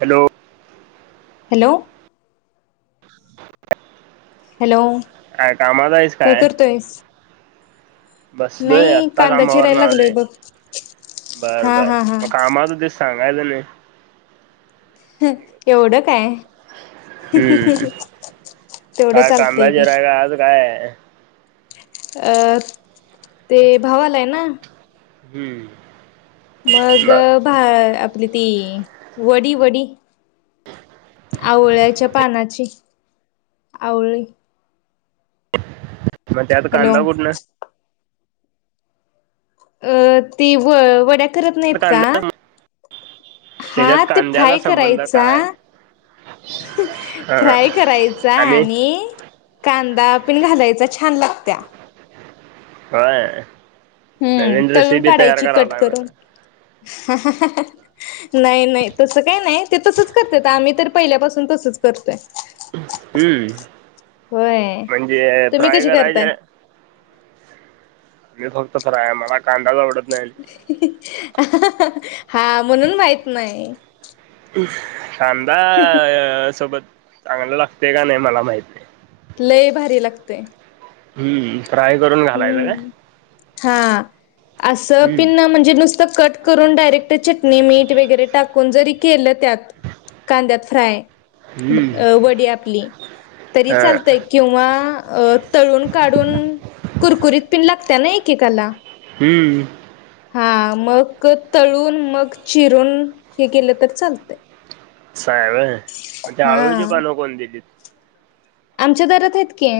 Hello-' hello hello काय कामात आहेस काय? तेच बसलोय आत्ता कांदा कामावर चिरायला न लागलोय आलोय, बघ बर हा बर हा हा मग कामात होतीस? सांगायच ना हं एवढं काय हम्म हं-हं-हं-अ तेवढं काय कांदा चालतय की चिरायला आज काय अं ते भाव आलाय ना! हम्म बर मगगं भा आपली ती वडी, वडी आवळ्याच्या पानाची आवळी मग त्यात हॅलो कांदा कुठनं? अ ती व वड्या करत नाहीत का? कांदा हा त्याच्यात ते कांद्याचा फ्राय संबंध करायचा. काय हं हा फ्राय करायचा आणि कांदा पण घालायचा छान लागत्या हाय हम्म तळून काढायची कट मला करून हं-हं-हाहा नाही नाही तसं काही नाही ते तसंच करतेत. 'आम्ही तर पहिल्यापासून तसच करतोय. ' हम्म होय म्हणजे तुम्ही फ्राय कशी करताय? करायचे मी फक्त फ्राय मला कांदाच आवडत नाही. आणि ही ही हाआ हा म्हणून माहीत नाय कांदाअं अं सोबत चांगलं लागतयं. का नाही मला माहिती नाही. लय य भारी लागतंय. हम्म त्राय करून घालायचं काय हम्म हा असं हम्म पिन म्हणजे नुस कट करून डायरेक्ट चटणी मीठ वगैरे टाकून जरी केलं त्यात कांद्यात फ्राय ब हम्म वडी आपली तरी हा चालतय किंवा अं तळून काढून कुरकुरीत पिणं लागत्या ना एकेकाला हम्म्म. हा मग तळून मग चिरून हे केलं तर चालतंय. असायंवी मग त्या हा आळुची पानं कोण दिलीत आमच्या दारात हायत की.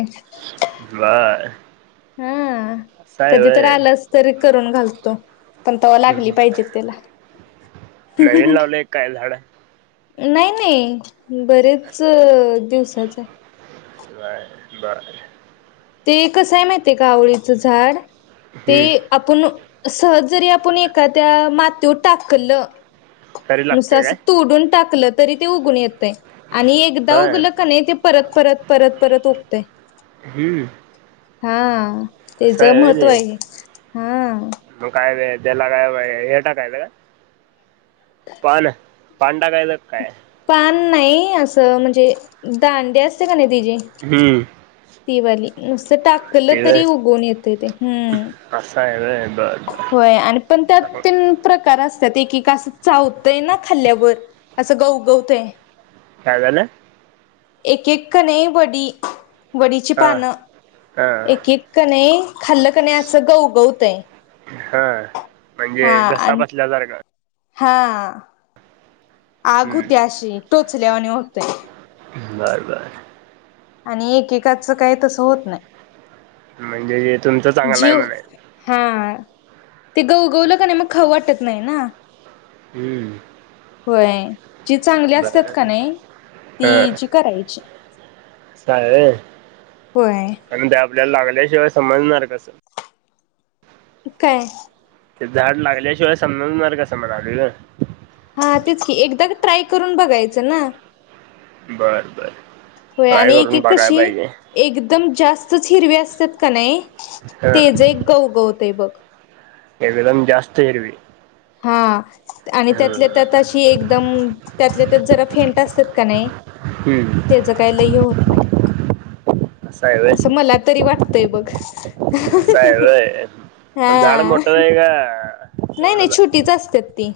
बाय-य हा कधी तर आलास तर करून घालतो. पण तवा लागली पाहिजेत त्याला नवीन लावलंय काय झाड नाही नाही बरेचं दिवसाच हाय. Bye bye. ते कसंय माहितेय का ते आवळीचं झाड ते हम्म आपण सहज जरी आपुण एखाद्या मातीवर टाकलं? तरी नुस लागतंय असं काय तुडून टाकलं तरी ते उघून येतंय आणि एकदा होय उगल कं नाही ते परत परत परत परत ओकतेय हम्म्म. हा-अं तेज व्हय महत्त्व हाय ते हे हा. मग काय-द देला काय ये टाकायचं काय. पानं पान टाकायचं का काय. पान नाही असं म्हणजे दांडी असत्या का नाही तेजी हम्म. तीवाली नुसत टाकलं तरी उगवून येतय ते हम्म. असय होय बरं. होय आणि पण त्यात तेन प्रकार असत्यात एकेक असं चावतंय ना खाल्ल्यावर असं गवगवतय. काय झालं? एक एक कणी वडी वडीची हा पानं हा एक एक कणय खाल्ल कणी असं गवगवतय. हा म्हणजे घसा बसल्या सारखा. हां. आग हम्म हुत्या अशी टोचल्यावाणी हुतय. बरं बर. आणि एकेकाचं काही तसं होत नाही. म्हणजे तुमचं चांगलंय जीव म्हणाय हा ते गवगवलं कणी मग खाऊ वाटत नाही ना. हम्म. होय जी चांगली बर असत्यात कनय हा ती जी करायची. असं हाय होय होय आणि ते आपल्याला लागल्याशिवाय समजणार कसं? काय? ते झाड लागल्याशिवाय समजणार कसं म्हणालोय न हा तेच की, एकदा ग ट्राय करून बघायचं ना. बर बर. होय ट्राय आणि एक करून एक बघाय कशी, पाहिजे एकदम जास्तच हिरवी असत्यात क नय ह तेज एक गवगवतय बघ. एकदम जास्त एरवी हा आणि त्यातल्या त्यात अशी एकदम, त्यातल्या त्यात जरा फेंट असत्यात कनय हम्म तेज काय लय हे होत नाय. असं आहे व्हय [unintelligible] मला तरी वाटतंय बघ. असं आहे व्हय पण झाड हा मोठं आहे का नाही नाही एवढंच आहे छोटीच असत्यात ती,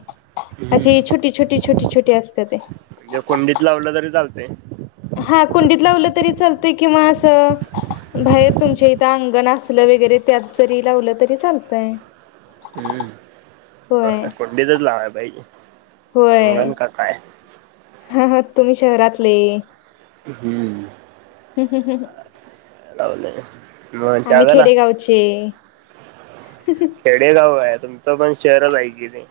हम्म अशी छोटी छोटी छोटी छोटी असत्यात तय. म्हणजे कुंडीत लावलं तरी चालतय? हा कुंडीत लावलं तरी चालतंय किंवा असं, बाहेर तुमच्या इथं अंगण असलं वगैरे त्यात जरी लावलं तरी चालतंय. हम्म, होय बर कुंडीतच लावाय पाहिजे, होय अंगण का काय तुम्ही शहरातले हम्म हं हं हं ह [unintelligible] आम्ही चांगला खेडे गावचे. खेडेगाव आहे, तुमचं पण शहरच आहे की ते.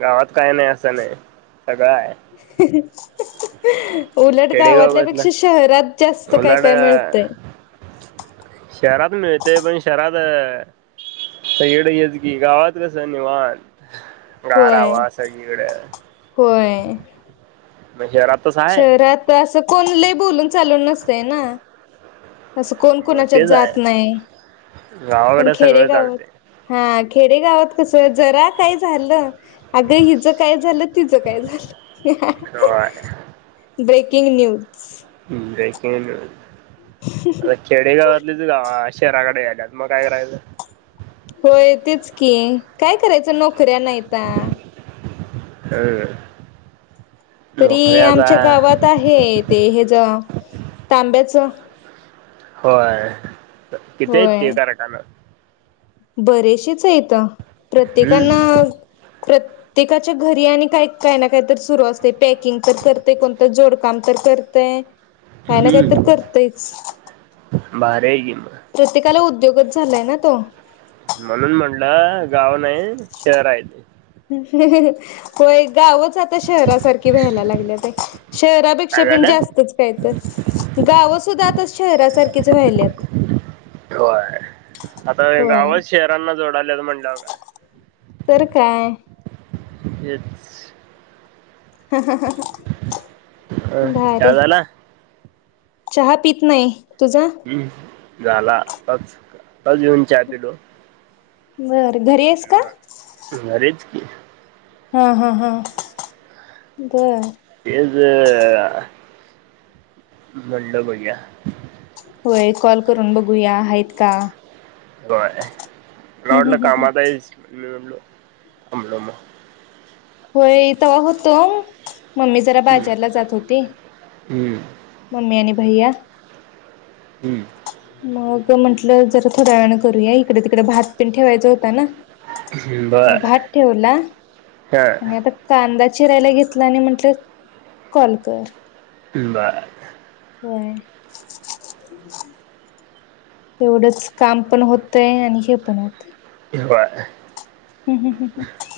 गावात काय नाही असं नाही, सगळं हाय. उलटलं खेडेगावात ना गावातल्यापेक्षा शहरात जास्त काय उलाढ काय मिळतय. शहरात मिळतय पण शहरात अ सगळीकड हेच की, गावात कस निवांत. होय, गारावा सगळीकडे होय. म शहरात तसं आहे शहरात असं कोण लय बोलून चालून नसतय ना. असं कोण मग कोणाच्यात तेच आहे जात नाही, पण गावाकडे सगळं खेडेगावात चालते हा खेडेगावात कस जरा काय झालं अग हिचं काय झालं, तिचं काय झालं? होय ब्रेकिंग न्यूज. हं ब्रेकिंग न्यूज, खेडेगावातलीच गाव शहराकडे यायल्यात मग काय करायचं? होय तेच की काय करायचं, नोकऱ्या नाहीता. [unintelligible] तरी आमच्या नोकऱ्याचा गावात आहे ते, हेज तांब्याच होय, किती हायत ते कारखानं? बरेशेच हायत, हम्म प्रत्येकानां प्रत्येकाच्या घरी आणि काय काय ना काय तर सुरू असतय पॅकिंग तर करतय, कोणतर जोडकाम तर करतय, काय ना काही तर हम्म करतयच. भारी आहे की मग प्रत्येकाला उद्योगच झालाय ना तो. म्हणून म्हटलं गाव नाही शहर आहे ते. हो एक गावच आता त शहरासारखी व्हायला लागल्यातं, शहरापेक्षा काय पण झालं जास्तच काय तर गावं सुद्धा आता शहरासारखीच व्हायल्यात होय आता होय गावचं शहरांना जोडाल्या म्हणल्यावर काय तर काय येच ह ह ह अ भारी चहा झाला चहा पित नाही, तुझं हम् झाला आताचं, आता जेऊन चहा पिलो बरं, घरीयेस का? [unintelligible] घरीच की हा हा हा बरं तेचं म्हणलं बघुया होय कॉल करून बघूया हायेत का होय मला हम्म वाटलं हम्म हम्म कामात आहेस लो लो णलो म होय तेव्हा होतो, मम्मी जरा हम्म बाजारला जात होती हम्म मम्मी आणि भैया हम्म मग म्हंटलं जशा थोड्या वेळानं करूया इकडे तिकडे भात पण ठेवायचा होता ना म बर भात ठेवला हा आणि आता कांदा चिरायला घेतला आणि म्हटलं कॉल कर हम्म बरं व्हयं एवढंच काम पण होतयं आणि हे पण होतयं व्हयं,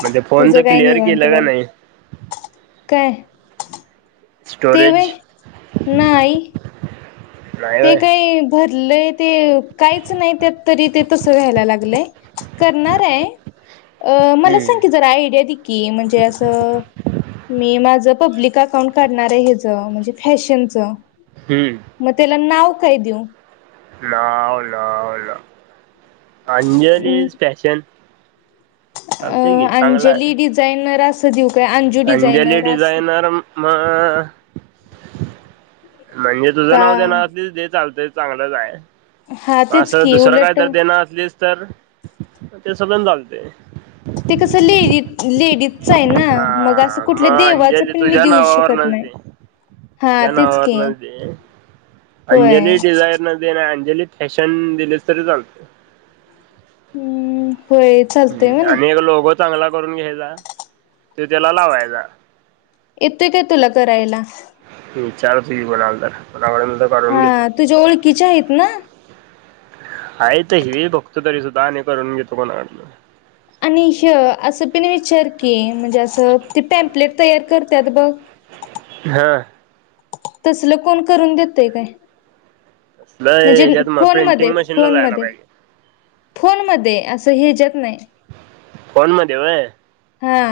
म्हणजे फोनच तुझं काय क्लिअर निवांत केलं का बाबा नाही काय ते स्टोरेज व्हयं, नाही नाही ते होय काही भरलंय ते काहीच नाही त्यात तरी ते तसं व्हायला लागलयं, करणारं अ म्हणलं हम्म, संकी जरा आयडीया दे कि म्हणजे असं मी ना माझं पब्लिक अकाउंट काढणारं हेच म्हणजे फॅशनचं हम्म मग त्याला नाव काय देऊ. लाव लाव ल अंजलीस फॅशन चालतंय अ की चांगला अंजली आहे डिझायनर असं देऊ का, अंजू डिझायनर असं- मग म्हणजे तुझं का नाव देनार असशील ते चालतच- चांगलंच आहे, हा तेच असं की दुसरं काय उलट तर देनार असलीस तर तसं पण चालतंय. ते कसं लेवीत लेडीत सायना मग अस हा कुठल्या मग देवाच अंजली पण मी तुझ्या देऊ शकत नावावरनच नाही दे. हा तुझ्या तेच की नावावरनच दे होय अंजली डिझायर न दे ना अंजली फॅशन दिलीस तरी चाल हम्म होयच ह् आणि एक लोगो चांगला करून घ्यायचा, त त्याला लावायचा. येतोय काय तुला करायला. हम्म, [unintelligible] तर काढून घेतो हा तुझ्या ओळखीच्या आहेत ना आहेत हे बघतो तरी सुद्धा आणि करून घेतो कोणाकडूनतर आणि ह असं पण विचार की म्हणजे असं ते पॅम्पलेट तयार करत्यात बघ हा तसलं कोण करून देतय काय लय म्हणजे याच्यात मग फोन मध्ये प्रिंटिंग मशीनला फोन जायला मध्ये पाहिजे फोन मध्ये असं याच्यात नाही फोन मध्ये होय हा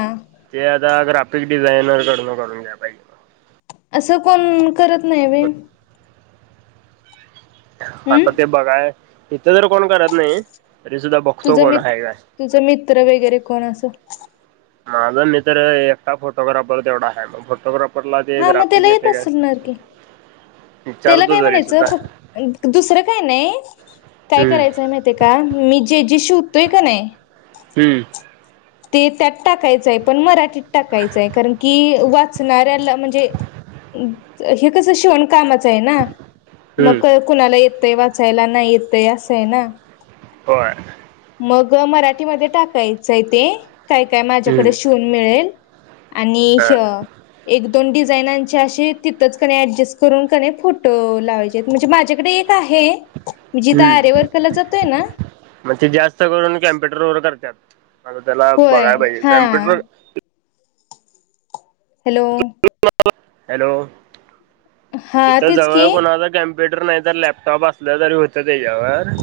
ते आता ग्राफिक डिझायनर कडनं करून घ्या पाहिजे असं कोण करत नाही व्हय आता ते बघाय इथं तर कोण करत नाही तरी सुद्धा बघ तुझं मित तुझं मित्र वगैरे कोण असं माझा मित्र एकटा फोटोग्राफर तेवढा आहे बघ फोटोग्राफ हा मग त्याला येत असल ना की विचारत त्याला होतो काय तरी म्हणायचं सुद्धा फक् दुसरं काय नाही काय हम्म करायचंय माहि माहितीये का मी जेजे शिवतोय का नाही हम्म ते त्यात टाकायचंय पण मराठीत टाकायचंय कारण की वाचणाऱ्याला म्हणजे हे कसं शिवण कामाच आहे ना हम्म मग कुणाला येतंय वाचायला नाही येतंय असंय ना होय मग मराठीमध्ये टाकायचंय ते काय काय हम्म माझ्याकडे शिवून मिळेल आणि हा. हे एक दोन डिझाईनांचे अशी तिथंच कनी ऍडजस्ट करून कनी फोटो लावायच म्हणजे माझ्याकडे एक आहे [unintelligible] मी जिथं आरी वर्कला जातोय ना मग ते जास्त करून कॅम्प्युटर वर करत्यात आता त्याला होय बघाय पाहिजे हा कॉम्प्युटर हॅलो हॅलो हा इथं तेच जवळ की कोणाचा कॅम्प प्युटर नाही तर लॅपटॉप असलं तरी होतं त्याच्यावर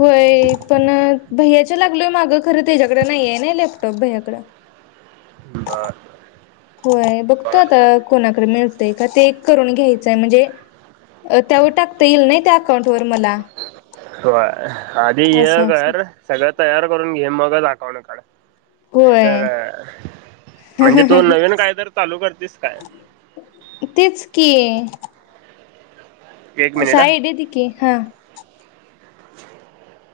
होय पण भैयाच्या लागलोय मागं खरं त्याच्याकडें नाहीये ना लॅपटॉप भैय्याकडं बर होय बघतो बर आता कोणाकडे मिळतय का ते एक करून घ्यायचंय म्हणजे त्यावर टाकता येईल ना त्या अकाउंट वर मला होय आधी हे असं असं कर सगळं तयार करून घे मगच अकाउंट काढ नाही तर होय म्हणजे तू नवीन काय तर चालू करतेस काय तेच की एक मिनिट हा साय देते की हा [unintelligible]